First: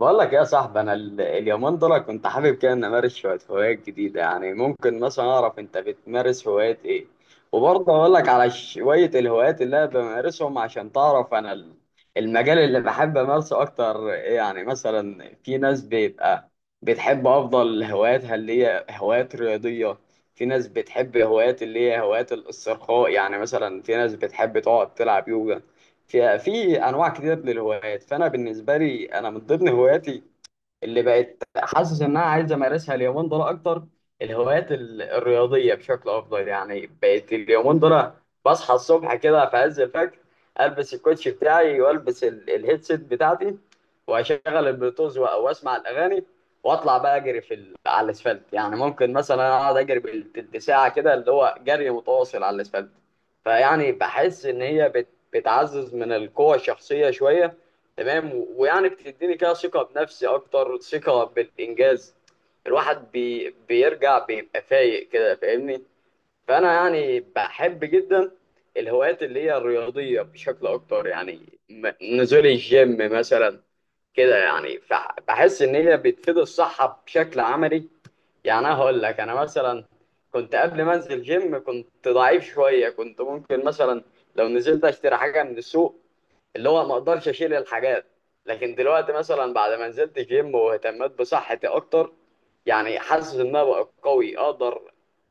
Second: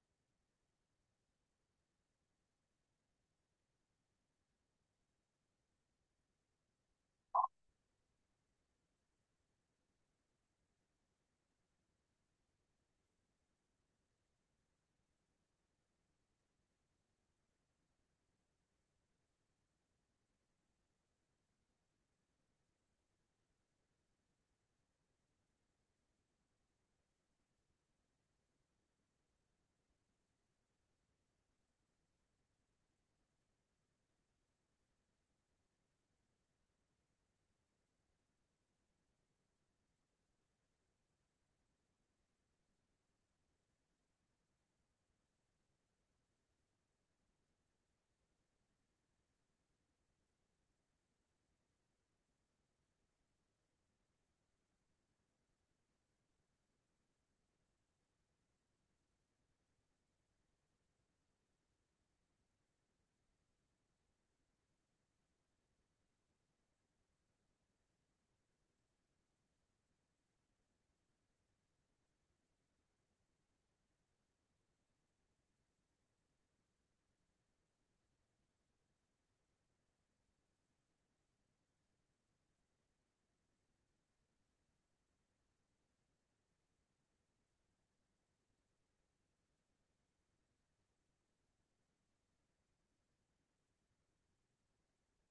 بقول لك إيه يا صاحبي، انا اليومين دول كنت حابب كده ان امارس شويه هوايات جديده. يعني ممكن مثلا اعرف انت بتمارس هوايات ايه؟ وبرضه اقول لك على شويه الهوايات اللي انا بمارسهم عشان تعرف انا المجال اللي بحب امارسه اكتر إيه. يعني مثلا في ناس بيبقى بتحب افضل هواياتها اللي هي هوايات رياضيه، في ناس بتحب هوايات اللي هي هوايات الاسترخاء، يعني مثلا في ناس بتحب تقعد تلعب يوجا. في انواع كتير للهوايات. فانا بالنسبه لي انا من ضمن هواياتي اللي بقت حاسس انها عايزه امارسها اليومين دول اكتر الهوايات الرياضيه بشكل افضل. يعني بقت اليومين دول بصحى الصبح كده في عز الفجر، البس الكوتش بتاعي والبس الهيدسيت بتاعتي، واشغل البلوتوز واسمع الاغاني، واطلع بقى اجري في على الاسفلت. يعني ممكن مثلا اقعد اجري بالتلت ساعه كده، اللي هو جري متواصل على الاسفلت. فيعني بحس ان هي بتعزز من القوه الشخصيه شويه، تمام، ويعني بتديني كده ثقة بنفسي أكتر، ثقة بالإنجاز. الواحد بيرجع بيبقى فايق كده فاهمني. فأنا يعني بحب جدا الهوايات اللي هي الرياضية بشكل أكتر، يعني نزول الجيم مثلا كده. يعني بحس إن هي بتفيد الصحة بشكل عملي. يعني أنا هقول لك انا مثلا كنت قبل ما انزل جيم كنت ضعيف شويه، كنت ممكن مثلا لو نزلت اشتري حاجه من السوق، اللي هو ما اقدرش اشيل الحاجات. لكن دلوقتي مثلا بعد ما نزلت جيم واهتميت بصحتي اكتر يعني حاسس ان انا بقى قوي، اقدر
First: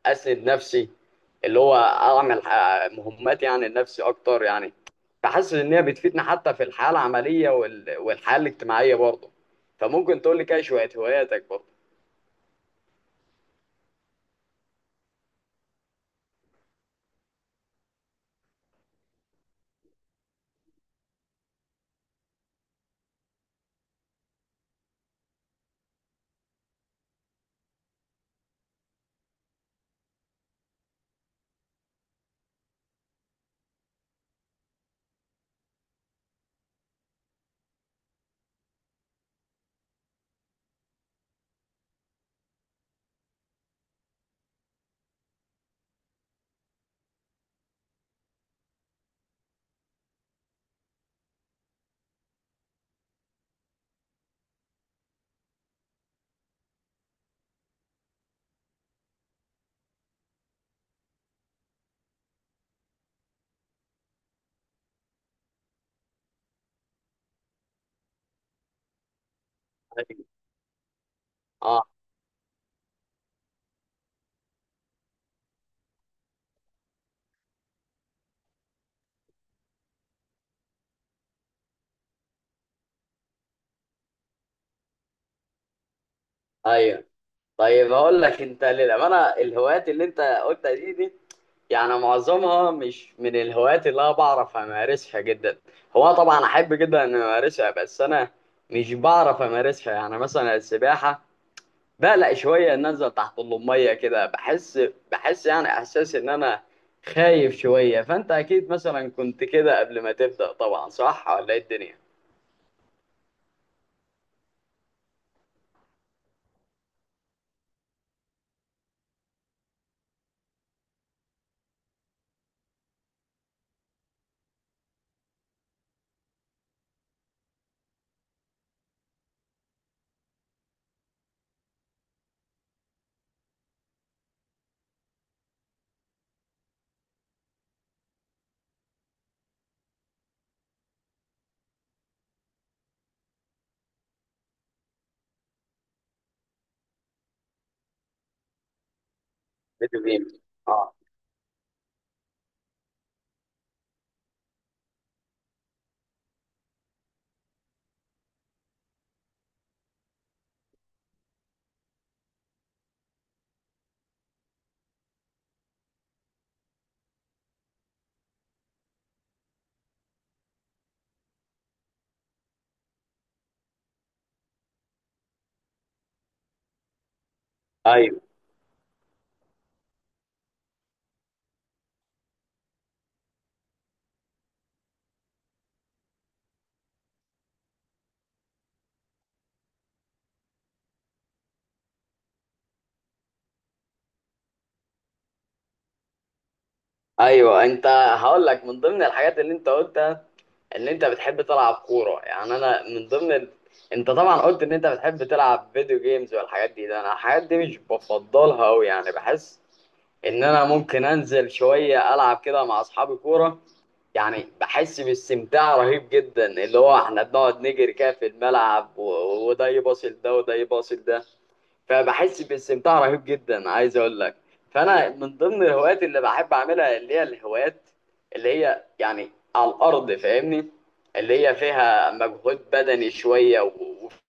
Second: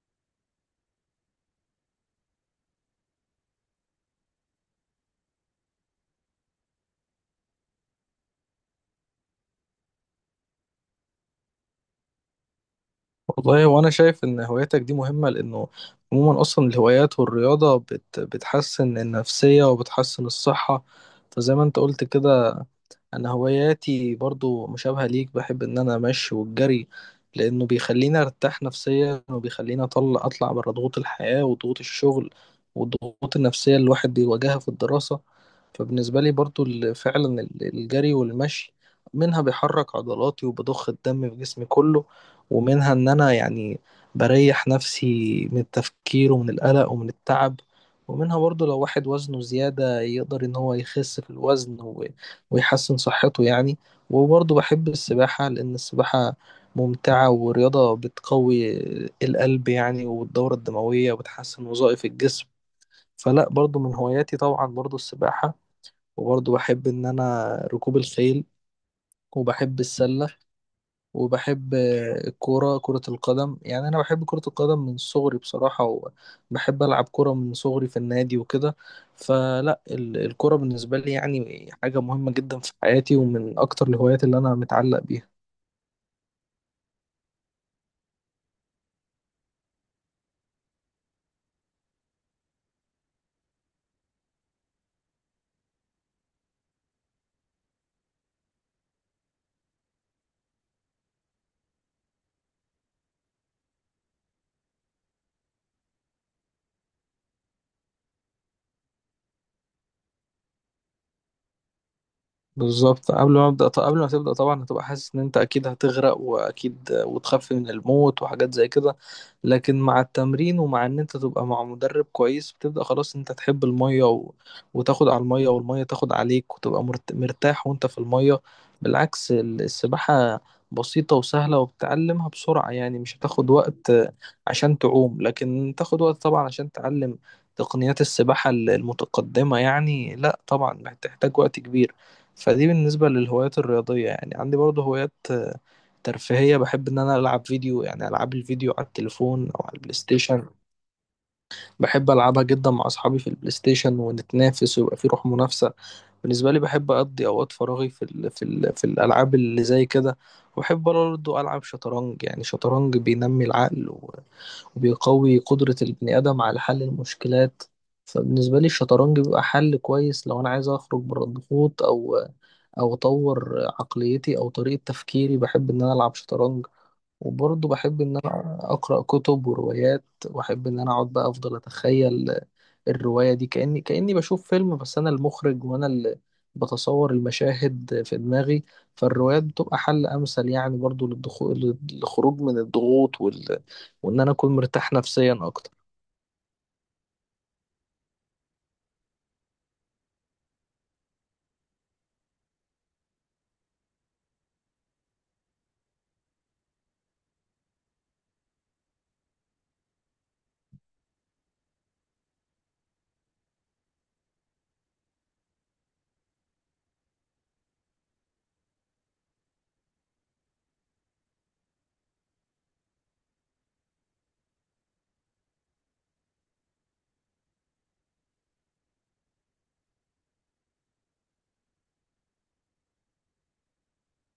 اسند نفسي، اللي هو اعمل مهمات يعني لنفسي اكتر يعني. فحاسس ان هي بتفيدني حتى في الحياه العمليه والحياه الاجتماعيه برضه. فممكن تقول لي كده شويه هواياتك برضه؟ والله وانا شايف ان هواياتك دي مهمة لانه عموما اصلا الهوايات والرياضة بتحسن النفسية وبتحسن الصحة. فزي ما انت قلت كده، انا هواياتي برضو مشابهة ليك. بحب ان انا امشي والجري لانه بيخليني ارتاح نفسيا وبيخليني اطلع بره ضغوط الحياة وضغوط الشغل والضغوط النفسية اللي الواحد بيواجهها في الدراسة. فبالنسبة لي برضو الجري والمشي منها بيحرك عضلاتي وبضخ الدم في جسمي كله، ومنها ان انا يعني بريح نفسي من التفكير ومن القلق ومن التعب، ومنها برضو لو واحد وزنه زيادة يقدر ان هو يخس في الوزن ويحسن صحته يعني. وبرضه بحب السباحة لأن السباحة ممتعة ورياضة بتقوي القلب يعني والدورة الدموية وبتحسن وظائف الجسم. فلا برضه من هواياتي طبعا برضه السباحة، وبرضه بحب إن أنا ركوب الخيل، وبحب أيوة. السلة، وبحب الكورة، كرة القدم. يعني أنا بحب كرة القدم من صغري بصراحة، وبحب ألعب كرة من صغري في النادي وكده. فلا الكرة بالنسبة لي يعني حاجة مهمة جدا في حياتي ومن أكتر الهوايات اللي أنا متعلق بيها. ايوه. طيب اقول لك انت للامانه، الهوايات اللي انت قلتها دي يعني معظمها مش من الهوايات اللي انا بعرف امارسها جدا. هو طبعا احب جدا ان امارسها بس انا مش بعرف امارسها. يعني مثلا السباحه، بقلق شويه ان انزل تحت الميه كده بحس. يعني احساس ان انا خايف شويه. فانت اكيد مثلا كنت كده قبل ما تبدا طبعا، صح ولا ايه الدنيا؟ بالظبط قبل ما ابدا، قبل ما تبدا طبعا هتبقى حاسس ان انت اكيد هتغرق واكيد وتخاف من الموت وحاجات زي كده، لكن مع التمرين ومع ان انت تبقى مع مدرب كويس بتبدا خلاص انت تحب الميه وتاخد على الميه والميه تاخد عليك وتبقى مرتاح وانت في الميه. بالعكس السباحه بسيطه وسهله وبتتعلمها بسرعه، يعني مش هتاخد وقت عشان تعوم، لكن تاخد وقت طبعا عشان تعلم تقنيات السباحه المتقدمه. يعني لا طبعا بتحتاج وقت كبير. فدي بالنسبة للهوايات الرياضية. يعني عندي برضه هوايات ترفيهية. بحب إن أنا ألعب فيديو، يعني ألعاب الفيديو على التليفون أو على البلاي فيديو جيمز. ستيشن. اه. بحب ألعبها جدا مع أصحابي في البلاي ستيشن ونتنافس ويبقى في روح منافسة. بالنسبة لي بحب أقضي أوقات فراغي في الألعاب اللي زي كده. وبحب برضه ألعب شطرنج. يعني شطرنج بينمي العقل وبيقوي قدرة البني آدم على حل المشكلات. فبالنسبة لي الشطرنج بيبقى حل كويس لو أنا عايز أخرج بره الضغوط، أو او اطور عقليتي او طريقة تفكيري بحب ان انا العب شطرنج. وبرضه بحب ان ايوه. انا اقرا كتب وروايات، واحب ان انا اقعد بقى افضل اتخيل الرواية دي كاني بشوف فيلم، بس انا المخرج وانا اللي بتصور المشاهد في دماغي. فالروايات بتبقى حل امثل يعني برضه للخروج من الضغوط وان انا اكون مرتاح نفسيا اكتر. ايوه هقول لك من ضمن الحاجات اللي انت قلتها ان انت بتحب تلعب كوره. يعني انا من ضمن انت طبعا قلت ان انت بتحب تلعب فيديو جيمز والحاجات دي، ده انا الحاجات دي مش بفضلها قوي. يعني بحس ان انا ممكن انزل شويه العب كده مع اصحابي كوره. يعني بحس باستمتاع رهيب جدا، اللي هو احنا بنقعد نجري كده في الملعب وده يباصل ده وده يباصل ده. فبحس باستمتاع رهيب جدا، عايز اقول لك. فانا من ضمن الهوايات اللي بحب اعملها اللي هي الهوايات اللي هي يعني على الارض فاهمني، اللي هي فيها مجهود بدني شويه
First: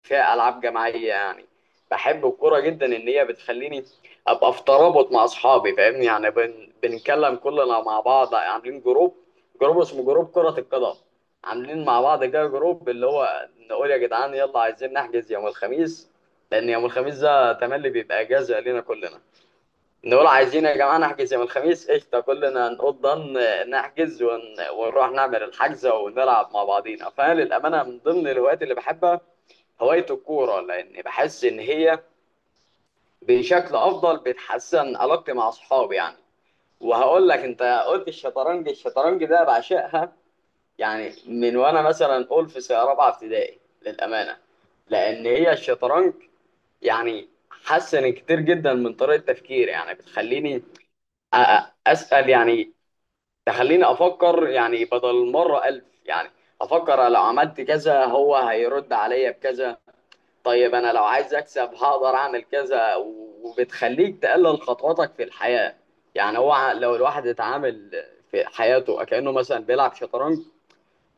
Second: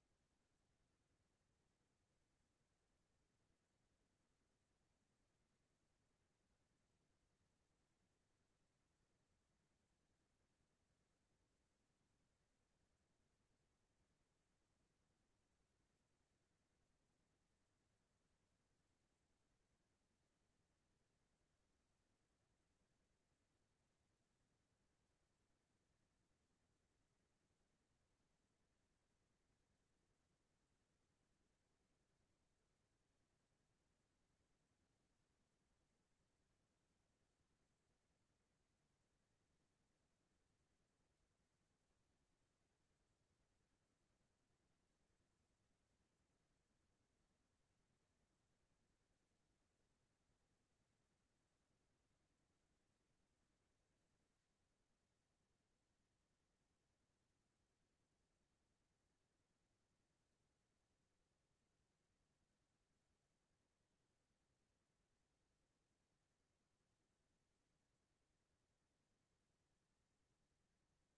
وفيها العاب جماعيه يعني. بحب الكوره جدا ان هي بتخليني ابقى في ترابط مع اصحابي فاهمني. يعني بنتكلم كلنا مع بعض عاملين جروب، جروب اسمه جروب كرة القدم. عاملين مع بعض كده جروب، اللي هو نقول يا جدعان يلا عايزين نحجز يوم الخميس، لان يوم الخميس ده تملي بيبقى اجازه لينا كلنا. نقول عايزين يا جماعه نحجز يوم الخميس، قشطه كلنا نقول ضن نحجز ونروح نعمل الحجزه ونلعب مع بعضينا. فانا للامانه من ضمن الهوايات اللي بحبها هوايه الكوره، لان بحس ان هي بشكل افضل بتحسن علاقتي مع اصحابي يعني. وهقول لك انت قلت الشطرنج، الشطرنج ده بعشقها. يعني من وانا مثلا اقول في سنه رابعه ابتدائي للامانه، لان هي الشطرنج يعني حسن كتير جدا من طريقه تفكيري. يعني بتخليني اسال يعني، تخليني افكر. يعني بدل مره الف يعني افكر لو عملت كذا هو هيرد عليا بكذا، طيب انا لو عايز اكسب هقدر اعمل كذا. وبتخليك تقلل خطواتك في الحياه. يعني هو لو الواحد اتعامل في حياته كانه مثلا بيلعب شطرنج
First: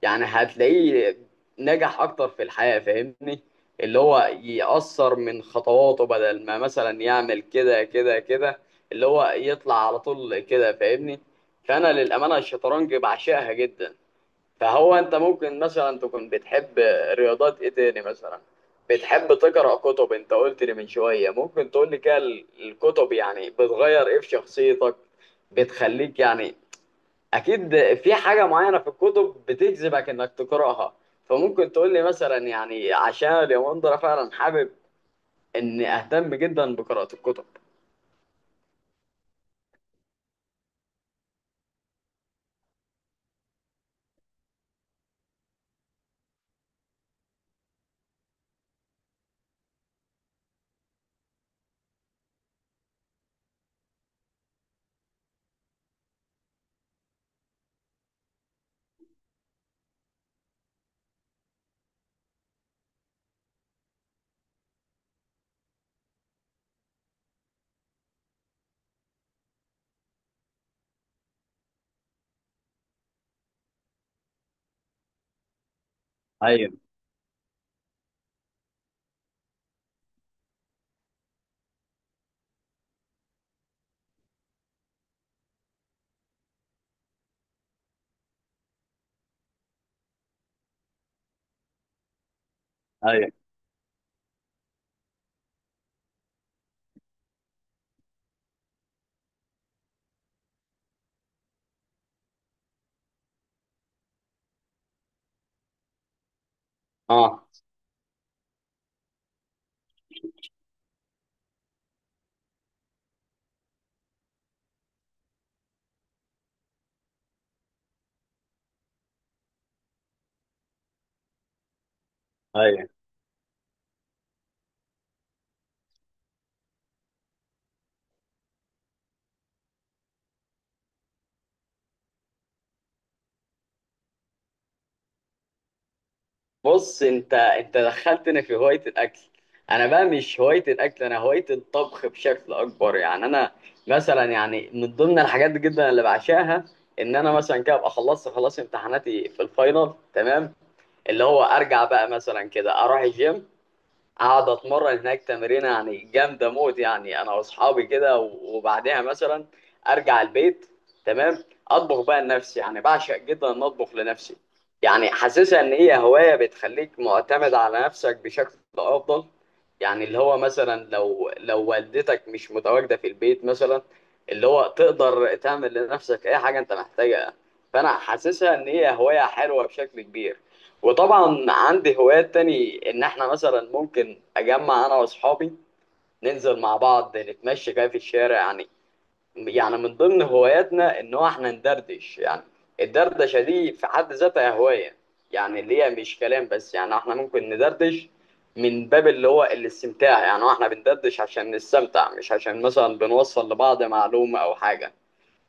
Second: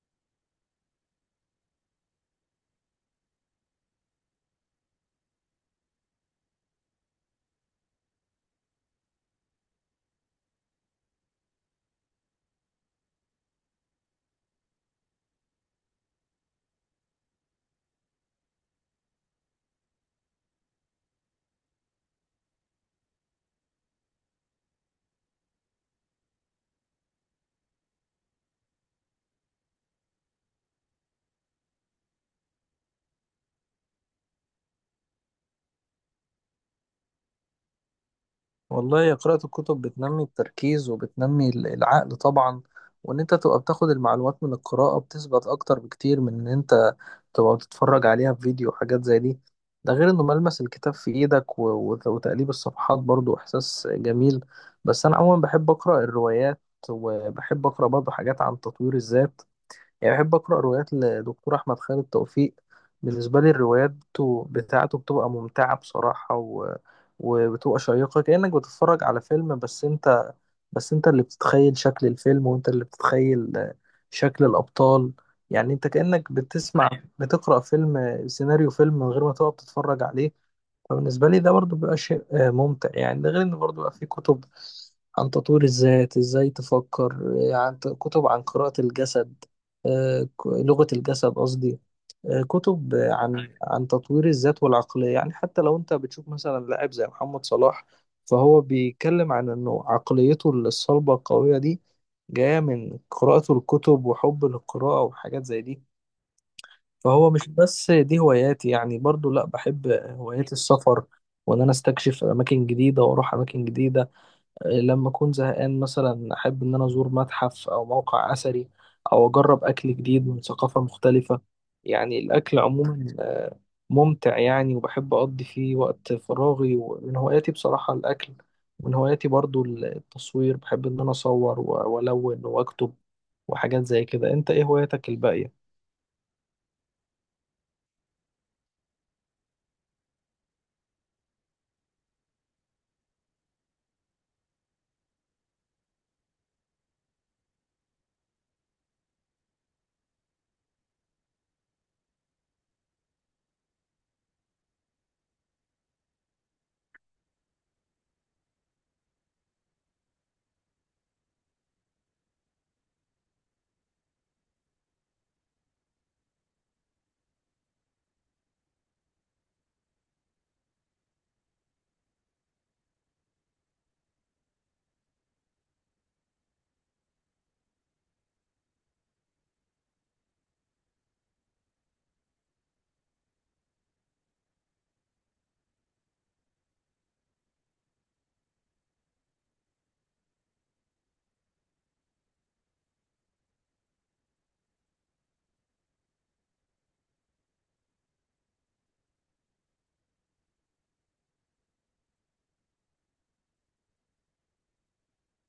يعني هتلاقيه نجح اكتر في الحياة فاهمني. اللي هو يأثر من خطواته بدل ما مثلا يعمل كده كده كده، اللي هو يطلع على طول كده فاهمني. فانا للأمانة الشطرنج بعشقها جدا. فهو انت ممكن مثلا تكون بتحب رياضات ايه تاني مثلا؟ بتحب تقرأ كتب انت قلت لي من شوية. ممكن تقول لي كده الكتب يعني بتغير ايه في شخصيتك، بتخليك يعني، اكيد في حاجه معينه في الكتب بتجذبك انك تقراها. فممكن تقول لي مثلا، يعني عشان اليومين دول فعلا حابب اني اهتم جدا بقراءه الكتب. والله يا، قراءة الكتب بتنمي التركيز وبتنمي العقل طبعا، وان انت تبقى بتاخد المعلومات من القراءة بتثبت اكتر بكتير من ان انت تبقى بتتفرج عليها في فيديو وحاجات زي دي. ده غير انه ملمس الكتاب في ايدك وتقليب الصفحات برضو احساس جميل. بس انا عموما بحب اقرأ الروايات، وبحب اقرأ برضو حاجات عن تطوير الذات. يعني بحب أقرأ روايات لدكتور أحمد خالد توفيق. بالنسبة لي الروايات بتاعته بتبقى ممتعة بصراحة وبتبقى شيقة كأنك بتتفرج على فيلم، بس أنت اللي بتتخيل شكل الفيلم وأنت اللي بتتخيل شكل الأبطال. يعني أنت كأنك ايوه. بتسمع، بتقرأ فيلم، سيناريو فيلم من غير ما تقعد تتفرج عليه. فبالنسبة لي ده برضو بيبقى شيء ممتع يعني. ده غير إن برضو بيبقى فيه كتب عن تطوير الذات إزاي تفكر، كتب عن قراءة الجسد، لغة الجسد قصدي. كتب ايوه. عن تطوير الذات والعقلية، يعني حتى لو أنت بتشوف مثلا لاعب زي محمد صلاح، فهو بيتكلم عن إنه عقليته الصلبة القوية دي جاية من قراءته الكتب وحب للقراءة وحاجات زي دي. فهو اه. مش بس دي هواياتي، يعني برضو لا، بحب هوايات السفر وان انا استكشف اماكن جديده واروح اماكن جديده. لما اكون زهقان مثلا احب ان انا ازور متحف او موقع اثري، او اجرب اكل جديد من ثقافه مختلفه. يعني الاكل ايوه. عموما ممتع يعني، وبحب اقضي فيه وقت فراغي، ومن هواياتي بصراحه الاكل. من هواياتي برضو التصوير، بحب ان انا اصور والون واكتب وحاجات زي كده. انت ايه هواياتك الباقيه؟ بص انت دخلتني في هوايه الاكل. انا بقى مش هوايه الاكل، انا هوايه الطبخ بشكل اكبر. يعني انا مثلا يعني من ضمن الحاجات جدا اللي بعشاها ان انا مثلا كده ابقى خلصت خلاص امتحاناتي في الفاينل تمام، اللي هو ارجع بقى مثلا كده اروح الجيم، اقعد اتمرن هناك تمرينه يعني جامده موت يعني انا واصحابي كده، وبعدها مثلا ارجع البيت تمام اطبخ بقى لنفسي. يعني بعشق جدا ان اطبخ لنفسي، يعني حاسسها ان هي هوايه بتخليك معتمد على نفسك بشكل افضل. يعني اللي هو مثلا لو والدتك مش متواجده في البيت مثلا، اللي هو تقدر تعمل لنفسك اي حاجه انت محتاجها. فانا حاسسها ان هي هوايه حلوه بشكل كبير. وطبعا عندي هوايات تاني ان احنا مثلا ممكن اجمع انا واصحابي ننزل مع بعض نتمشى كده في الشارع يعني. يعني من ضمن هواياتنا ان هو احنا ندردش. يعني الدردشة دي في حد ذاتها هواية، يعني اللي هي مش كلام بس. يعني احنا ممكن ندردش من باب اللي هو الاستمتاع، يعني هو احنا بندردش عشان نستمتع مش عشان مثلا بنوصل لبعض معلومة او حاجة.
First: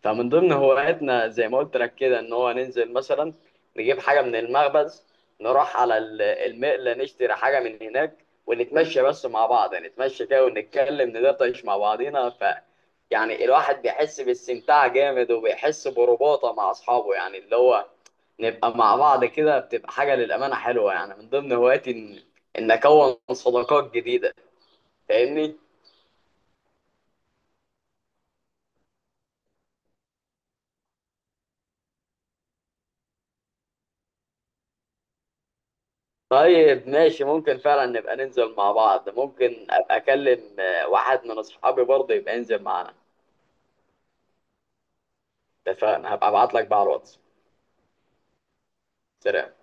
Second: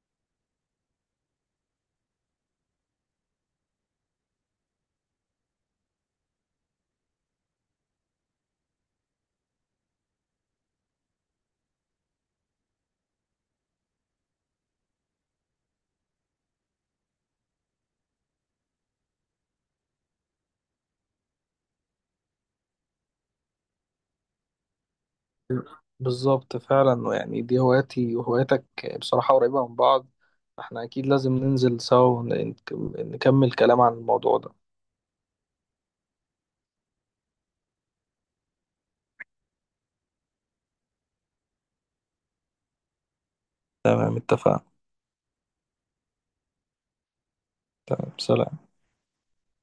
فمن ضمن هواياتنا زي ما قلت لك كده ان هو ننزل مثلا نجيب حاجه من المخبز، نروح على المقله نشتري حاجه من هناك ونتمشى بس مع بعض. يعني نتمشى كده ونتكلم ندردش مع بعضينا. يعني الواحد بيحس باستمتاع جامد وبيحس برباطه مع اصحابه. يعني اللي هو نبقى مع بعض كده بتبقى حاجه للامانه حلوه. يعني من ضمن هواياتي ان اكون صداقات جديده فاهمني. بالظبط، فعلا يعني دي هواياتي وهواياتك بصراحة قريبة من بعض. احنا أكيد لازم ننزل سوا ونكمل كلام عن الموضوع ده. طيب ماشي، ممكن فعلا نبقى ننزل مع بعض، ممكن ابقى اكلم واحد من اصحابي برضه يبقى ينزل معانا. تمام اتفقنا. اتفقنا هبقى ابعت لك بقى على الواتس. تمام، سلام. سلام.